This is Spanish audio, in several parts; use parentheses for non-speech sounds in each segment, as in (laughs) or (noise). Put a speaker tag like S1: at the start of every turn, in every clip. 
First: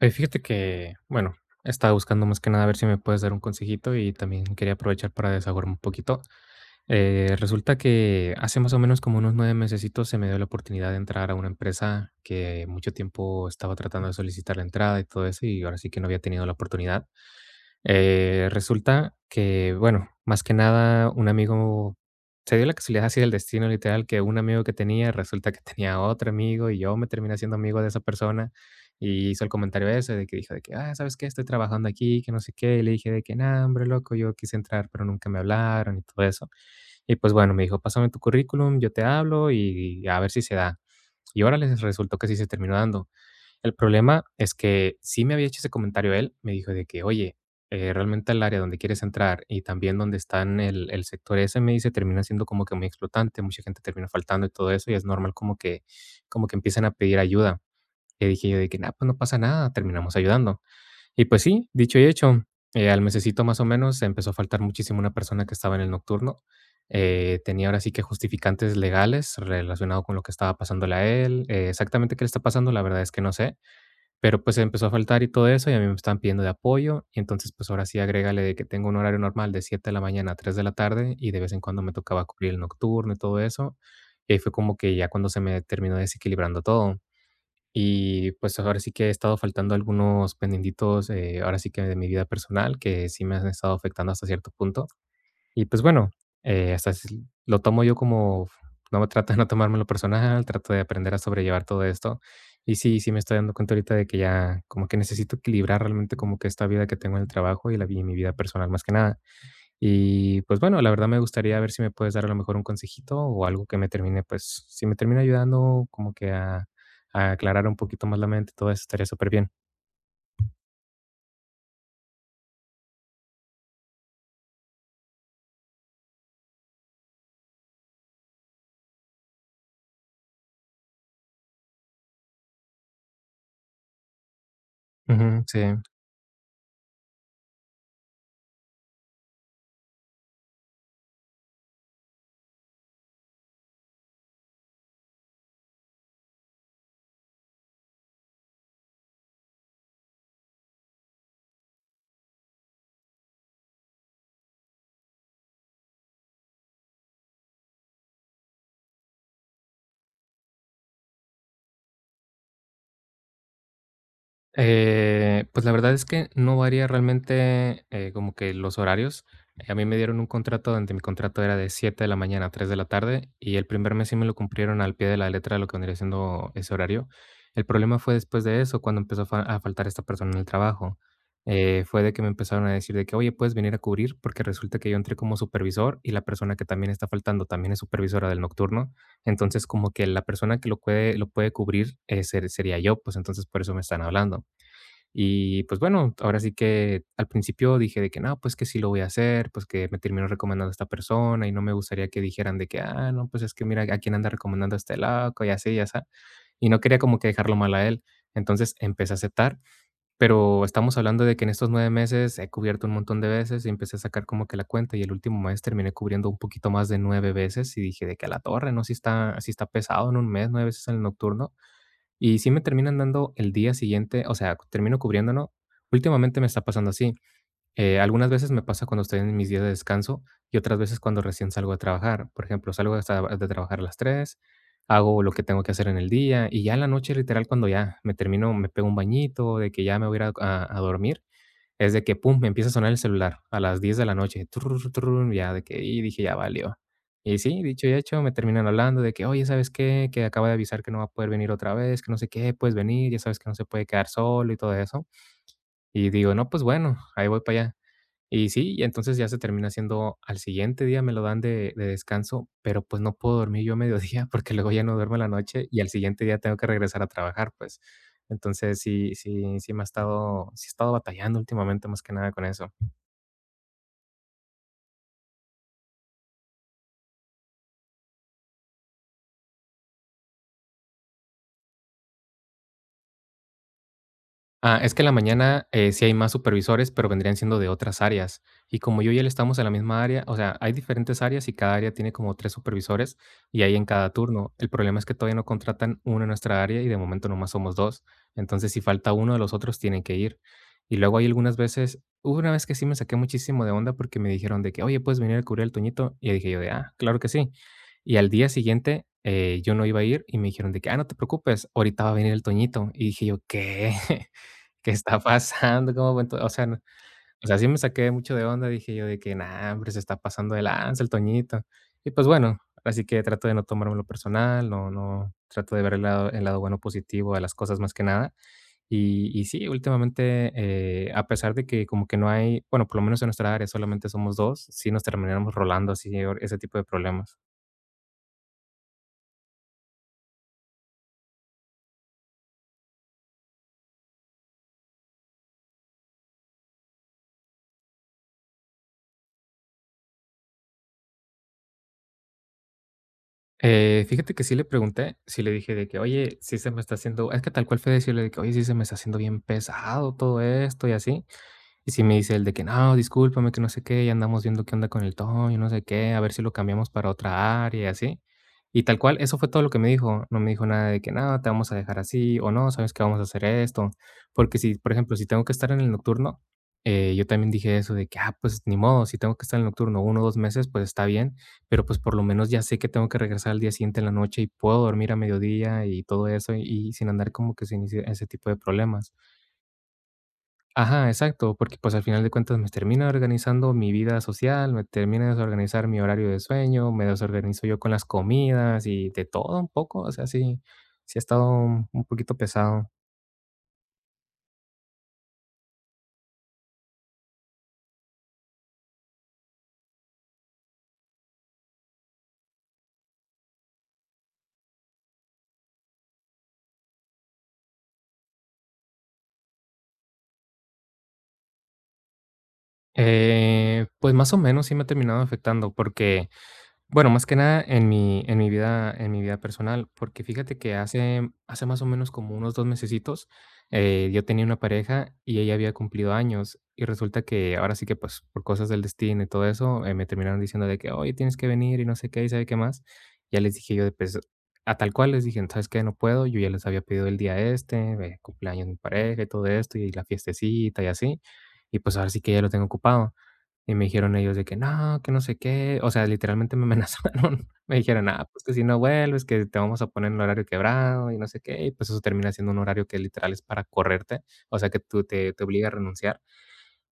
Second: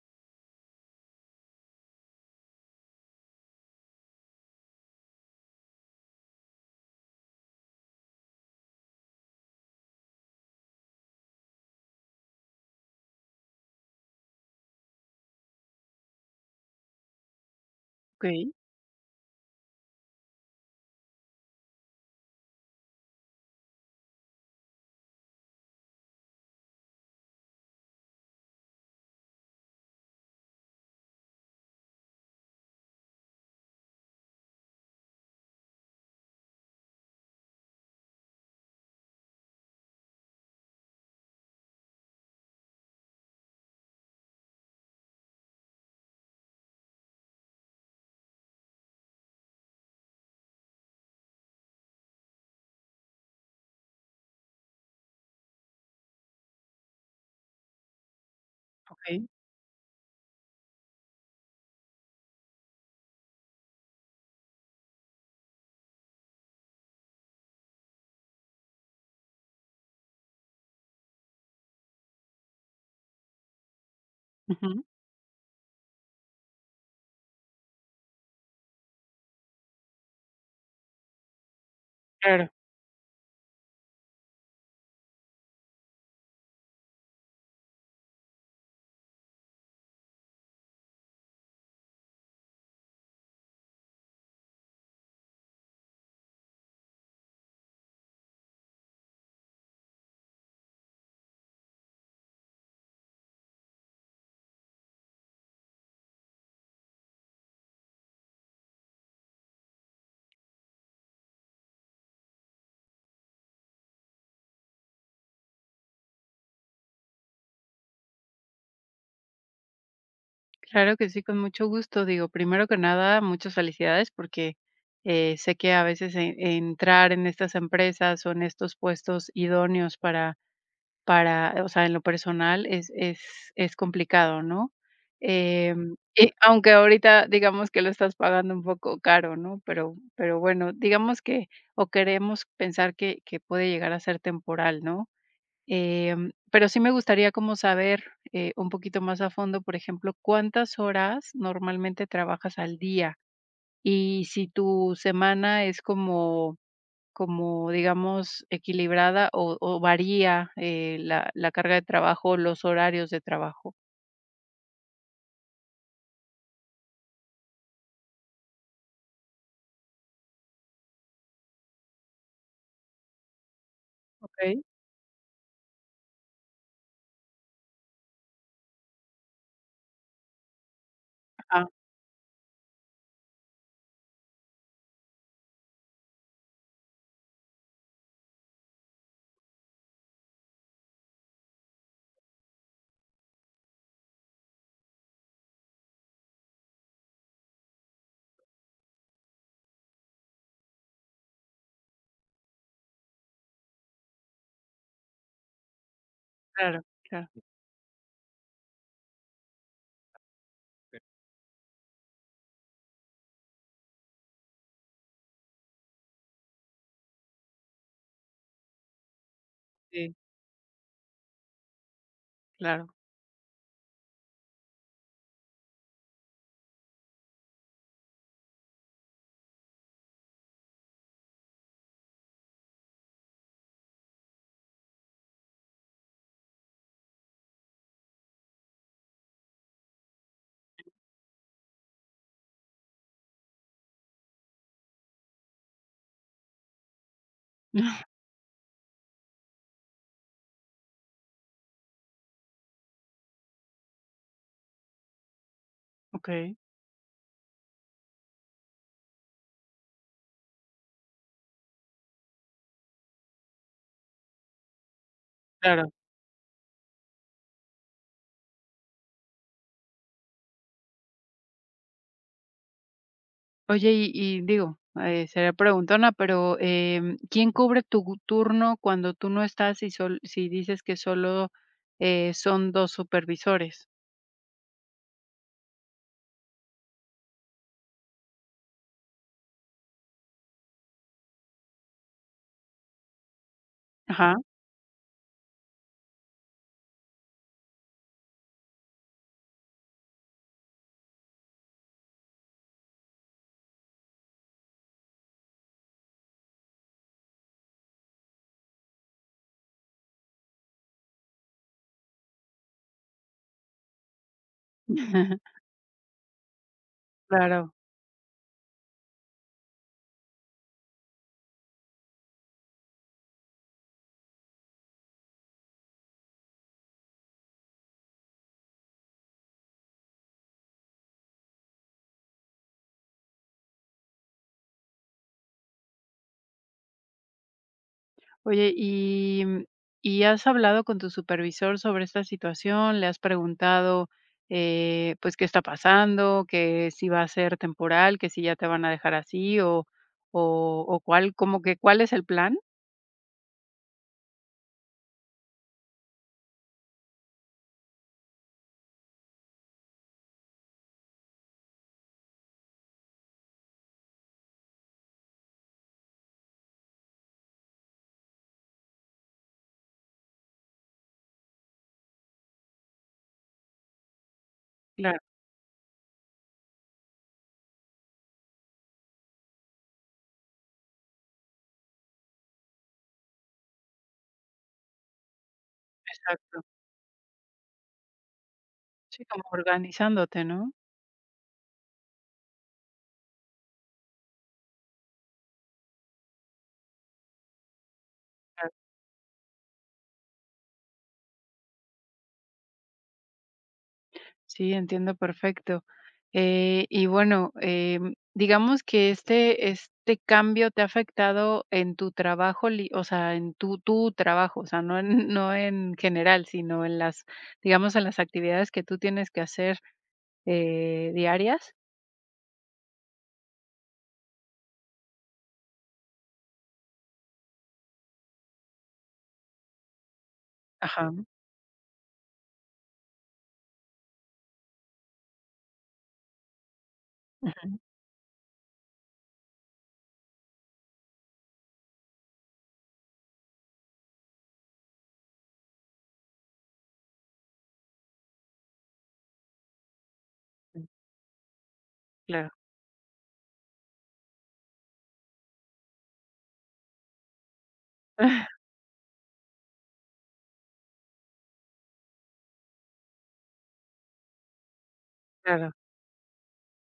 S1: Oye, fíjate que, bueno, estaba buscando más que nada a ver si me puedes dar un consejito y también quería aprovechar para desahogarme un poquito. Resulta que hace más o menos como unos nueve mesecitos se me dio la oportunidad de entrar a una empresa que mucho tiempo estaba tratando de solicitar la entrada y todo eso y ahora sí que no había tenido la oportunidad.
S2: Okey,
S1: Resulta que, bueno, más que nada, un amigo se dio la casualidad así del destino, literal, que un amigo que tenía, resulta que tenía otro amigo y yo me terminé haciendo amigo de esa persona y hizo el comentario ese de que dijo de que, ah, ¿sabes qué? Estoy trabajando aquí, que no sé qué. Y le dije de que, no, hombre, loco, yo quise entrar, pero nunca me hablaron y todo eso. Y pues bueno, me dijo, pásame tu currículum, yo te hablo y a ver si se da. Y ahora les resultó que sí se terminó dando. El problema es que sí me había hecho ese comentario él, me dijo de que: "Oye, realmente el área donde quieres entrar y también donde están el sector ese", me dice, "termina siendo como que muy explotante, mucha gente termina faltando y todo eso, y es normal como que empiezan a pedir ayuda". Le dije yo de que: "No, pues no
S2: okey.
S1: pasa nada, terminamos ayudando". Y pues sí, dicho y hecho, al mesecito más o menos empezó a faltar muchísimo una persona que estaba en el nocturno, tenía ahora sí que justificantes legales relacionado con lo que estaba pasándole a él, exactamente qué le está pasando, la verdad es que no sé, pero, pues,
S2: Ujú.
S1: empezó a faltar y todo eso, y a mí me están pidiendo de apoyo, y entonces, pues, ahora sí agrégale de que tengo un horario normal de 7 de la mañana a 3 de la tarde, y de vez en cuando me tocaba
S2: Claro,
S1: cubrir el nocturno y todo eso. Y ahí fue como que ya cuando se me terminó desequilibrando todo. Y, pues, ahora sí que he estado faltando algunos pendientitos, ahora sí que de mi vida personal, que sí me han estado afectando hasta cierto punto. Y pues bueno, hasta si lo tomo yo como no me trato de no tomármelo personal, trato de aprender a sobrellevar todo esto. Y sí, sí me estoy dando cuenta ahorita de que ya como que necesito equilibrar realmente como que esta vida que tengo en el trabajo y la vi y mi vida personal más que nada. Y pues bueno, la verdad me gustaría ver si me puedes dar a lo mejor un consejito o algo que me termine, pues si me termina ayudando como que a aclarar un poquito más la mente, todo eso estaría súper bien.
S2: claro que sí, con mucho gusto. Digo, primero que nada, muchas felicidades porque, sé que a veces en entrar en estas empresas o en estos puestos idóneos para o sea, en lo personal es es complicado, ¿no?
S1: Ujú, sí.
S2: Y aunque ahorita digamos que lo estás pagando un poco caro, ¿no? Pero bueno, digamos que o queremos pensar que puede llegar a ser temporal, ¿no? Pero sí me gustaría como saber, un poquito más a fondo, por ejemplo, ¿cuántas horas normalmente trabajas al día? Y si tu semana es como, digamos, equilibrada o varía, la carga de trabajo, los horarios de trabajo.
S1: Pues la verdad es que no varía realmente, como que los horarios. A mí me dieron un contrato donde mi contrato era de 7 de la mañana a 3 de la tarde y el primer mes sí me lo
S2: Okey.
S1: cumplieron al pie de la letra de lo que vendría siendo ese horario. El problema fue después de eso, cuando empezó a a faltar esta persona en el trabajo.
S2: Ah,
S1: Fue de que me empezaron a decir de que, oye, puedes venir a cubrir porque resulta que yo entré como supervisor y la persona que también está faltando también es supervisora del nocturno. Entonces, como que la persona que lo puede cubrir sería yo, pues entonces por eso me están hablando. Y pues bueno, ahora sí que al principio dije de que no, pues que sí lo voy a hacer, pues que me terminó recomendando esta persona y no me gustaría que dijeran de que, ah, no, pues es que mira a quién anda recomendando a este loco y así, ya así. Y no
S2: claro,
S1: quería como
S2: claro.
S1: que dejarlo mal a él. Entonces empecé a aceptar, pero estamos hablando de que en estos nueve meses he cubierto un montón de veces y empecé a sacar como que la cuenta y el último mes terminé cubriendo un poquito más de nueve veces y dije de que a la torre, ¿no? Si está pesado
S2: Sí,
S1: en un mes, nueve veces en el nocturno. Y sí me
S2: claro.
S1: terminan dando el día siguiente, o sea, termino cubriéndolo. Últimamente me está pasando así. Algunas veces me pasa cuando estoy en mis días de descanso y otras veces cuando recién salgo a trabajar. Por ejemplo, salgo de, de trabajar a las 3, hago lo que tengo que hacer en el día y ya en la noche, literal, cuando ya me termino, me pego un bañito, de que ya me voy a ir a, a dormir, es de que pum, me empieza a sonar el celular a las 10 de la noche, turururu, turururu, ya de que y dije: "Ya valió". Y sí, dicho y hecho, me terminan hablando de que: "Oye, ¿sabes qué? Que acaba de avisar que no va a poder venir otra vez, que no sé qué, puedes venir, ya sabes que no se puede quedar solo", y todo eso. Y digo: "No,
S2: Okey,
S1: pues bueno, ahí voy para allá". Y sí, y entonces ya se termina haciendo al siguiente día me lo dan de descanso, pero, pues, no puedo dormir yo a mediodía, (laughs) porque luego ya no duermo en la noche y al
S2: claro.
S1: siguiente día tengo que regresar a trabajar, pues. Entonces, sí me ha estado he estado batallando últimamente, más que nada con eso.
S2: Oye, y digo, sería preguntona, pero, ¿quién cubre tu turno cuando tú no estás y sol si dices que solo, son 2 supervisores?
S1: Ah, es que en la mañana, sí hay más supervisores, pero vendrían siendo de otras áreas. Y como yo y él estamos en la misma área, o sea, hay diferentes áreas y cada área tiene como 3 supervisores, y hay en cada
S2: Ajá.
S1: turno. El problema es que todavía no contratan uno en nuestra área y de momento nomás somos 2. Entonces, si falta uno de los otros, tienen que ir. Y luego hay algunas veces hubo una vez que sí me saqué muchísimo de onda porque me dijeron de que: "Oye, ¿puedes venir a cubrir el Toñito?" Y dije yo de: "Ah, claro que sí". Y al día siguiente, yo no iba a ir y me dijeron de que: "Ah, no te preocupes, ahorita va a venir el Toñito". Y dije yo: "¿Qué?". (laughs) ¿Qué está
S2: (laughs)
S1: pasando? ¿Cómo fue todo? O sea, no o sea, sí
S2: Claro.
S1: me saqué mucho de onda, dije yo de que: "No, hombre, se está pasando de lanza el Toñito". Y pues bueno, así que trato de no tomármelo personal, no trato de ver el lado bueno positivo de las cosas más que nada. Y sí, últimamente, a pesar de que como que no hay, bueno, por lo menos en nuestra área solamente somos 2, sí nos terminamos rolando así ese tipo de problemas.
S2: Oye, y, ¿y has hablado con tu supervisor sobre esta situación? ¿Le has preguntado, pues, qué está pasando? ¿Que si va a ser temporal? ¿Que si ya te van a dejar así? ¿O o cuál como que cuál es el plan?
S1: Fíjate que sí le pregunté, sí le dije de que: "Oye, sí se me está haciendo", es que tal cual fue decirle de que: "Oye, sí se me está haciendo bien pesado todo esto y así". Y si me dice el de que: "No, discúlpame, que no sé qué, ya andamos viendo qué onda con el tono y no sé qué, a ver si lo cambiamos para otra área", y así. Y tal cual, eso fue todo lo que me dijo. No me dijo nada de que: "No, te vamos a dejar así", o "No, ¿sabes qué? Vamos a hacer esto". Porque si, por ejemplo,
S2: Claro,
S1: si tengo que estar en el nocturno, yo también dije eso de que: "Ah, pues ni modo, si tengo que estar en el nocturno uno o 2 meses, pues está bien, pero pues por lo menos ya sé que tengo que regresar al día siguiente en la noche y puedo dormir a mediodía y todo eso",
S2: exacto.
S1: y sin andar como que sin ese tipo de problemas.
S2: Sí, como organizándote, ¿no?
S1: Ajá, exacto, porque, pues, al final de cuentas me termina organizando mi vida social, me termina de desorganizar mi horario de sueño, me desorganizo yo con las
S2: Claro,
S1: comidas y de todo un poco, o sea, sí, sí ha estado un poquito pesado.
S2: sí, entiendo perfecto. Y bueno, digamos que este cambio te ha afectado en tu trabajo, o sea, en tu, tu trabajo, o sea, no en, (laughs) no en general, sino en las, digamos, en las actividades que tú tienes que hacer diarias.
S1: Pues, más o menos sí me ha terminado afectando porque bueno, más que nada en mi vida en mi vida personal, porque fíjate que
S2: Ajá,
S1: hace más o menos como unos 2 mesecitos, yo tenía una pareja y ella había cumplido años, y resulta que ahora
S2: ujú,
S1: sí que, pues, por cosas del destino y todo eso, me terminaron diciendo de que: "Oye, tienes que venir", y no sé qué, y sabe qué más. Ya les dije yo de, pues, a tal cual les dije: "¿Sabes qué? No puedo, yo ya les había pedido el día este, de cumpleaños de mi pareja y todo esto, y la fiestecita
S2: ujú,
S1: y así, y pues ahora sí que ya lo
S2: claro,
S1: tengo ocupado". Y me dijeron ellos de que no sé qué". O sea, literalmente me amenazaron. (laughs) Me dijeron: "Ah, pues que si
S2: (laughs)
S1: no vuelves, que te vamos a poner en horario quebrado y no sé qué". Y pues eso termina siendo un horario que literal es para correrte, o sea, que tú te obliga a
S2: claro,
S1: renunciar.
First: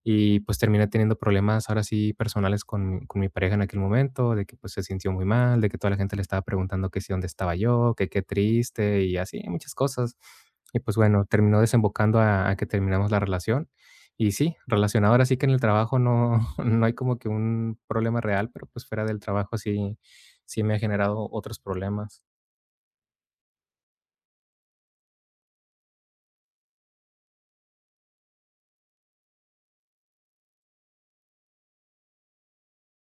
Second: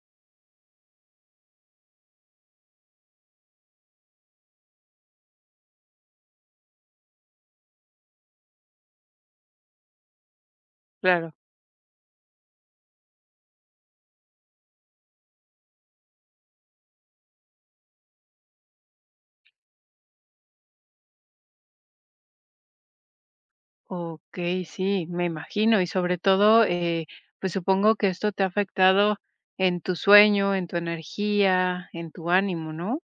S1: Y pues terminé teniendo problemas ahora sí personales con mi pareja en aquel momento, de que pues se sintió muy mal, de que toda la gente le estaba preguntando que si dónde estaba yo, que qué triste y así, muchas cosas. Y pues bueno,
S2: claro.
S1: terminó desembocando a que terminamos la relación. Y sí, relacionado ahora sí que en el trabajo no (laughs) no hay como que un problema real, pero pues fuera del trabajo sí, sí me ha generado otros problemas.
S2: Okey, sí, me imagino, y sobre todo, pues, supongo que esto te ha afectado en tu sueño, en tu energía, en tu ánimo, ¿no?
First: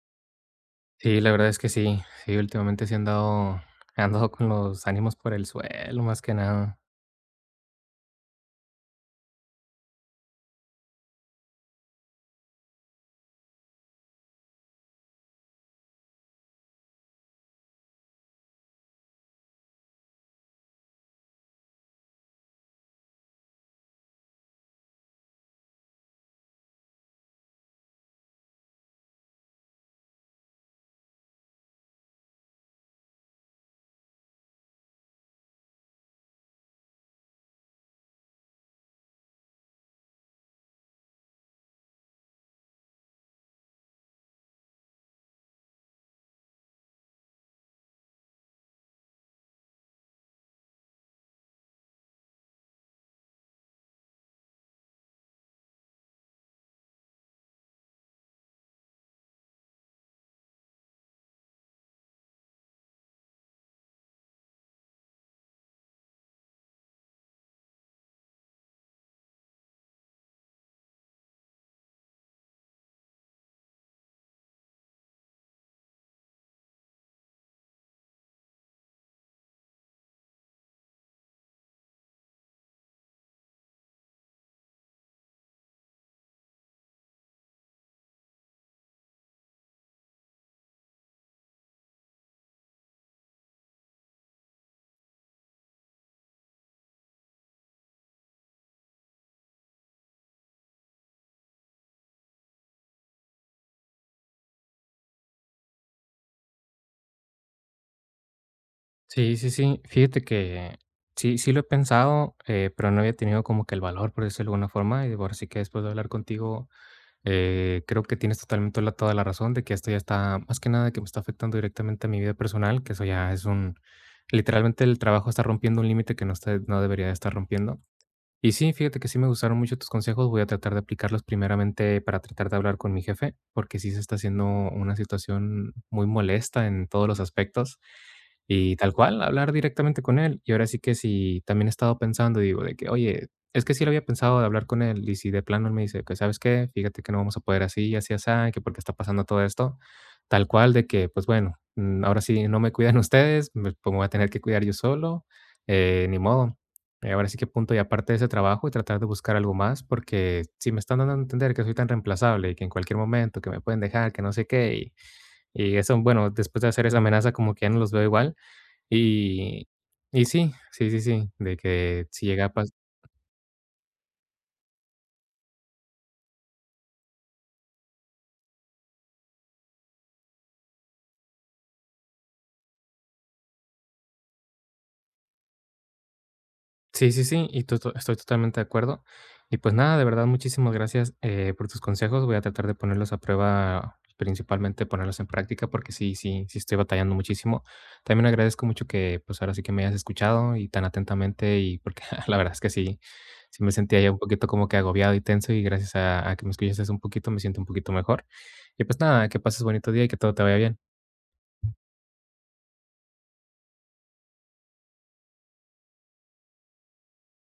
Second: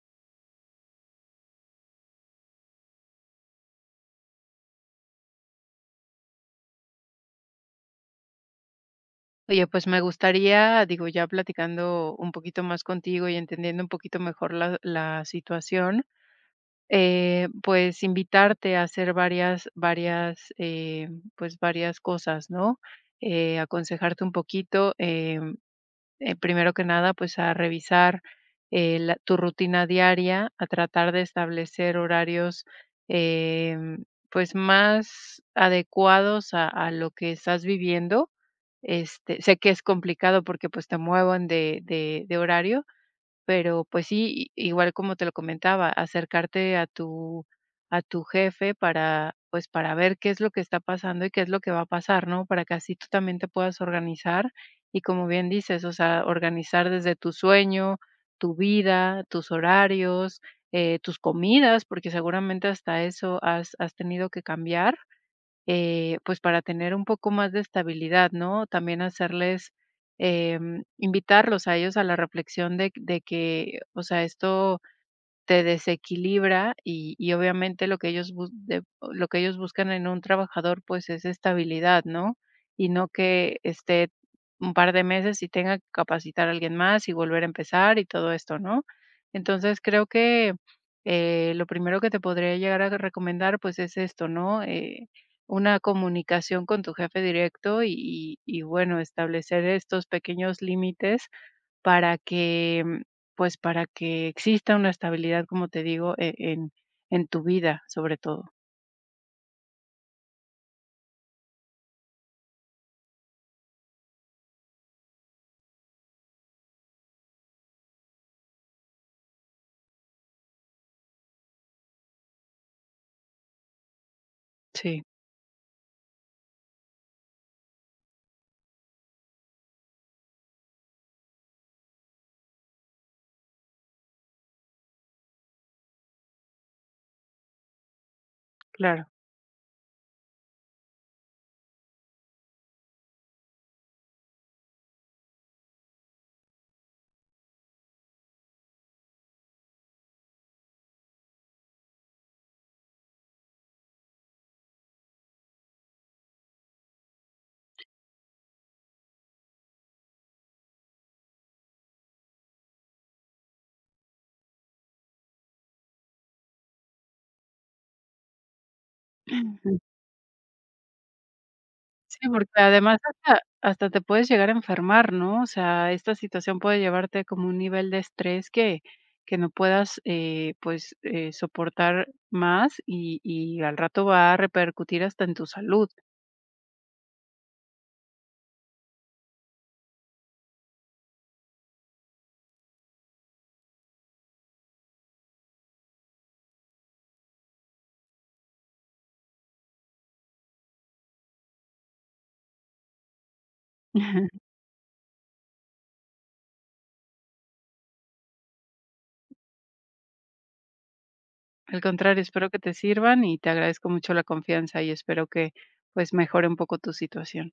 S1: Sí, la verdad es que sí, sí, últimamente sí he andado (laughs) he andado con los ánimos por el suelo, más que nada.
S2: Oye, pues, me gustaría, digo, ya platicando un poquito más contigo y entendiendo un poquito mejor la situación, pues, invitarte a hacer varias, pues, varias cosas, ¿no? Aconsejarte un poquito, primero que nada, pues a revisar tu rutina diaria, a tratar de establecer horarios em, pues más adecuados a lo que estás viviendo. Este, sé que es complicado porque pues te muevan de, de horario, pero, pues sí, i igual como te lo comentaba, acercarte a tu jefe para, pues, para ver qué es lo que está pasando y qué es lo que va a pasar, ¿no? Para que así tú también te puedas organizar y, como bien dices, o sea, organizar desde tu sueño, tu vida, tus horarios, tus comidas, porque seguramente hasta eso has tenido que cambiar pues para tener un poco más de estabilidad, ¿no? También hacerles, invitarlos a ellos a la reflexión de que, o sea, esto te desequilibra y obviamente lo que ellos bus de lo que ellos buscan en un trabajador, pues, es estabilidad, ¿no? Y no que esté un par de meses y tenga que capacitar a alguien más y volver a empezar y todo esto, ¿no? Entonces, creo que, lo primero que te podría llegar a recomendar, pues, es esto, ¿no? Una comunicación con tu jefe directo y y bueno, establecer estos pequeños límites para que, pues, para que exista una estabilidad, como te digo, en tu vida, sobre todo.
S1: Sí, sí, sí. Fíjate que sí, sí lo he pensado, pero no había tenido como que el valor, por decirlo de alguna forma. Y digo, ahora sí que después de hablar contigo, creo que tienes totalmente toda la razón de que esto ya está, más que nada, que me está afectando directamente a mi vida personal, que eso ya es un, literalmente el
S2: Sí,
S1: trabajo está rompiendo un límite que no, está, no debería de estar rompiendo. Y sí, fíjate que sí me gustaron mucho tus consejos. Voy a tratar de aplicarlos primeramente para tratar de hablar con mi jefe, porque sí se está haciendo una situación muy molesta en todos los aspectos. Y tal
S2: claro.
S1: cual, hablar directamente con él. Y ahora sí que sí, también he estado pensando, digo, de que, oye, es que sí lo había pensado de hablar con él. Y si de plano él me dice, que sabes qué, fíjate que no vamos a poder así, así, así, que porque está pasando todo esto. Tal cual, de que, pues bueno, ahora sí no me cuidan (laughs) ustedes, me, pues me voy a tener que cuidar yo solo, ni modo. Ahora sí que punto y aparte de ese trabajo y tratar de buscar algo más, porque si me están dando a entender que soy tan reemplazable y que en cualquier momento que me pueden dejar, que no sé qué, y eso, bueno, después de hacer esa amenaza como que ya no los veo igual.
S2: (clears throat)
S1: Y,
S2: Ujú.
S1: y sí, sí, sí, sí, de que si
S2: Sí,
S1: llega
S2: porque
S1: a
S2: además hasta te puedes llegar a enfermar, ¿no? O sea, esta situación puede llevarte como un nivel de estrés que no puedas, pues, soportar más y al rato va a repercutir hasta en tu salud.
S1: sí, sí, sí, y to to estoy totalmente de acuerdo. Y pues nada, de verdad, muchísimas gracias, por tus consejos. Voy a tratar de ponerlos a prueba, principalmente ponerlos en práctica, porque sí, sí, sí estoy batallando muchísimo. También agradezco mucho que, pues, ahora sí que me hayas escuchado y tan atentamente y porque (laughs) la verdad es que sí, sí me sentía ya un poquito
S2: (laughs)
S1: como que agobiado y tenso, y gracias a que me escuchaste un poquito, me siento un poquito mejor. Y pues nada, que pases bonito día y que todo te vaya bien.
S2: Al contrario, espero que te sirvan y te agradezco mucho la confianza y espero que, pues, mejore un poco tu situación.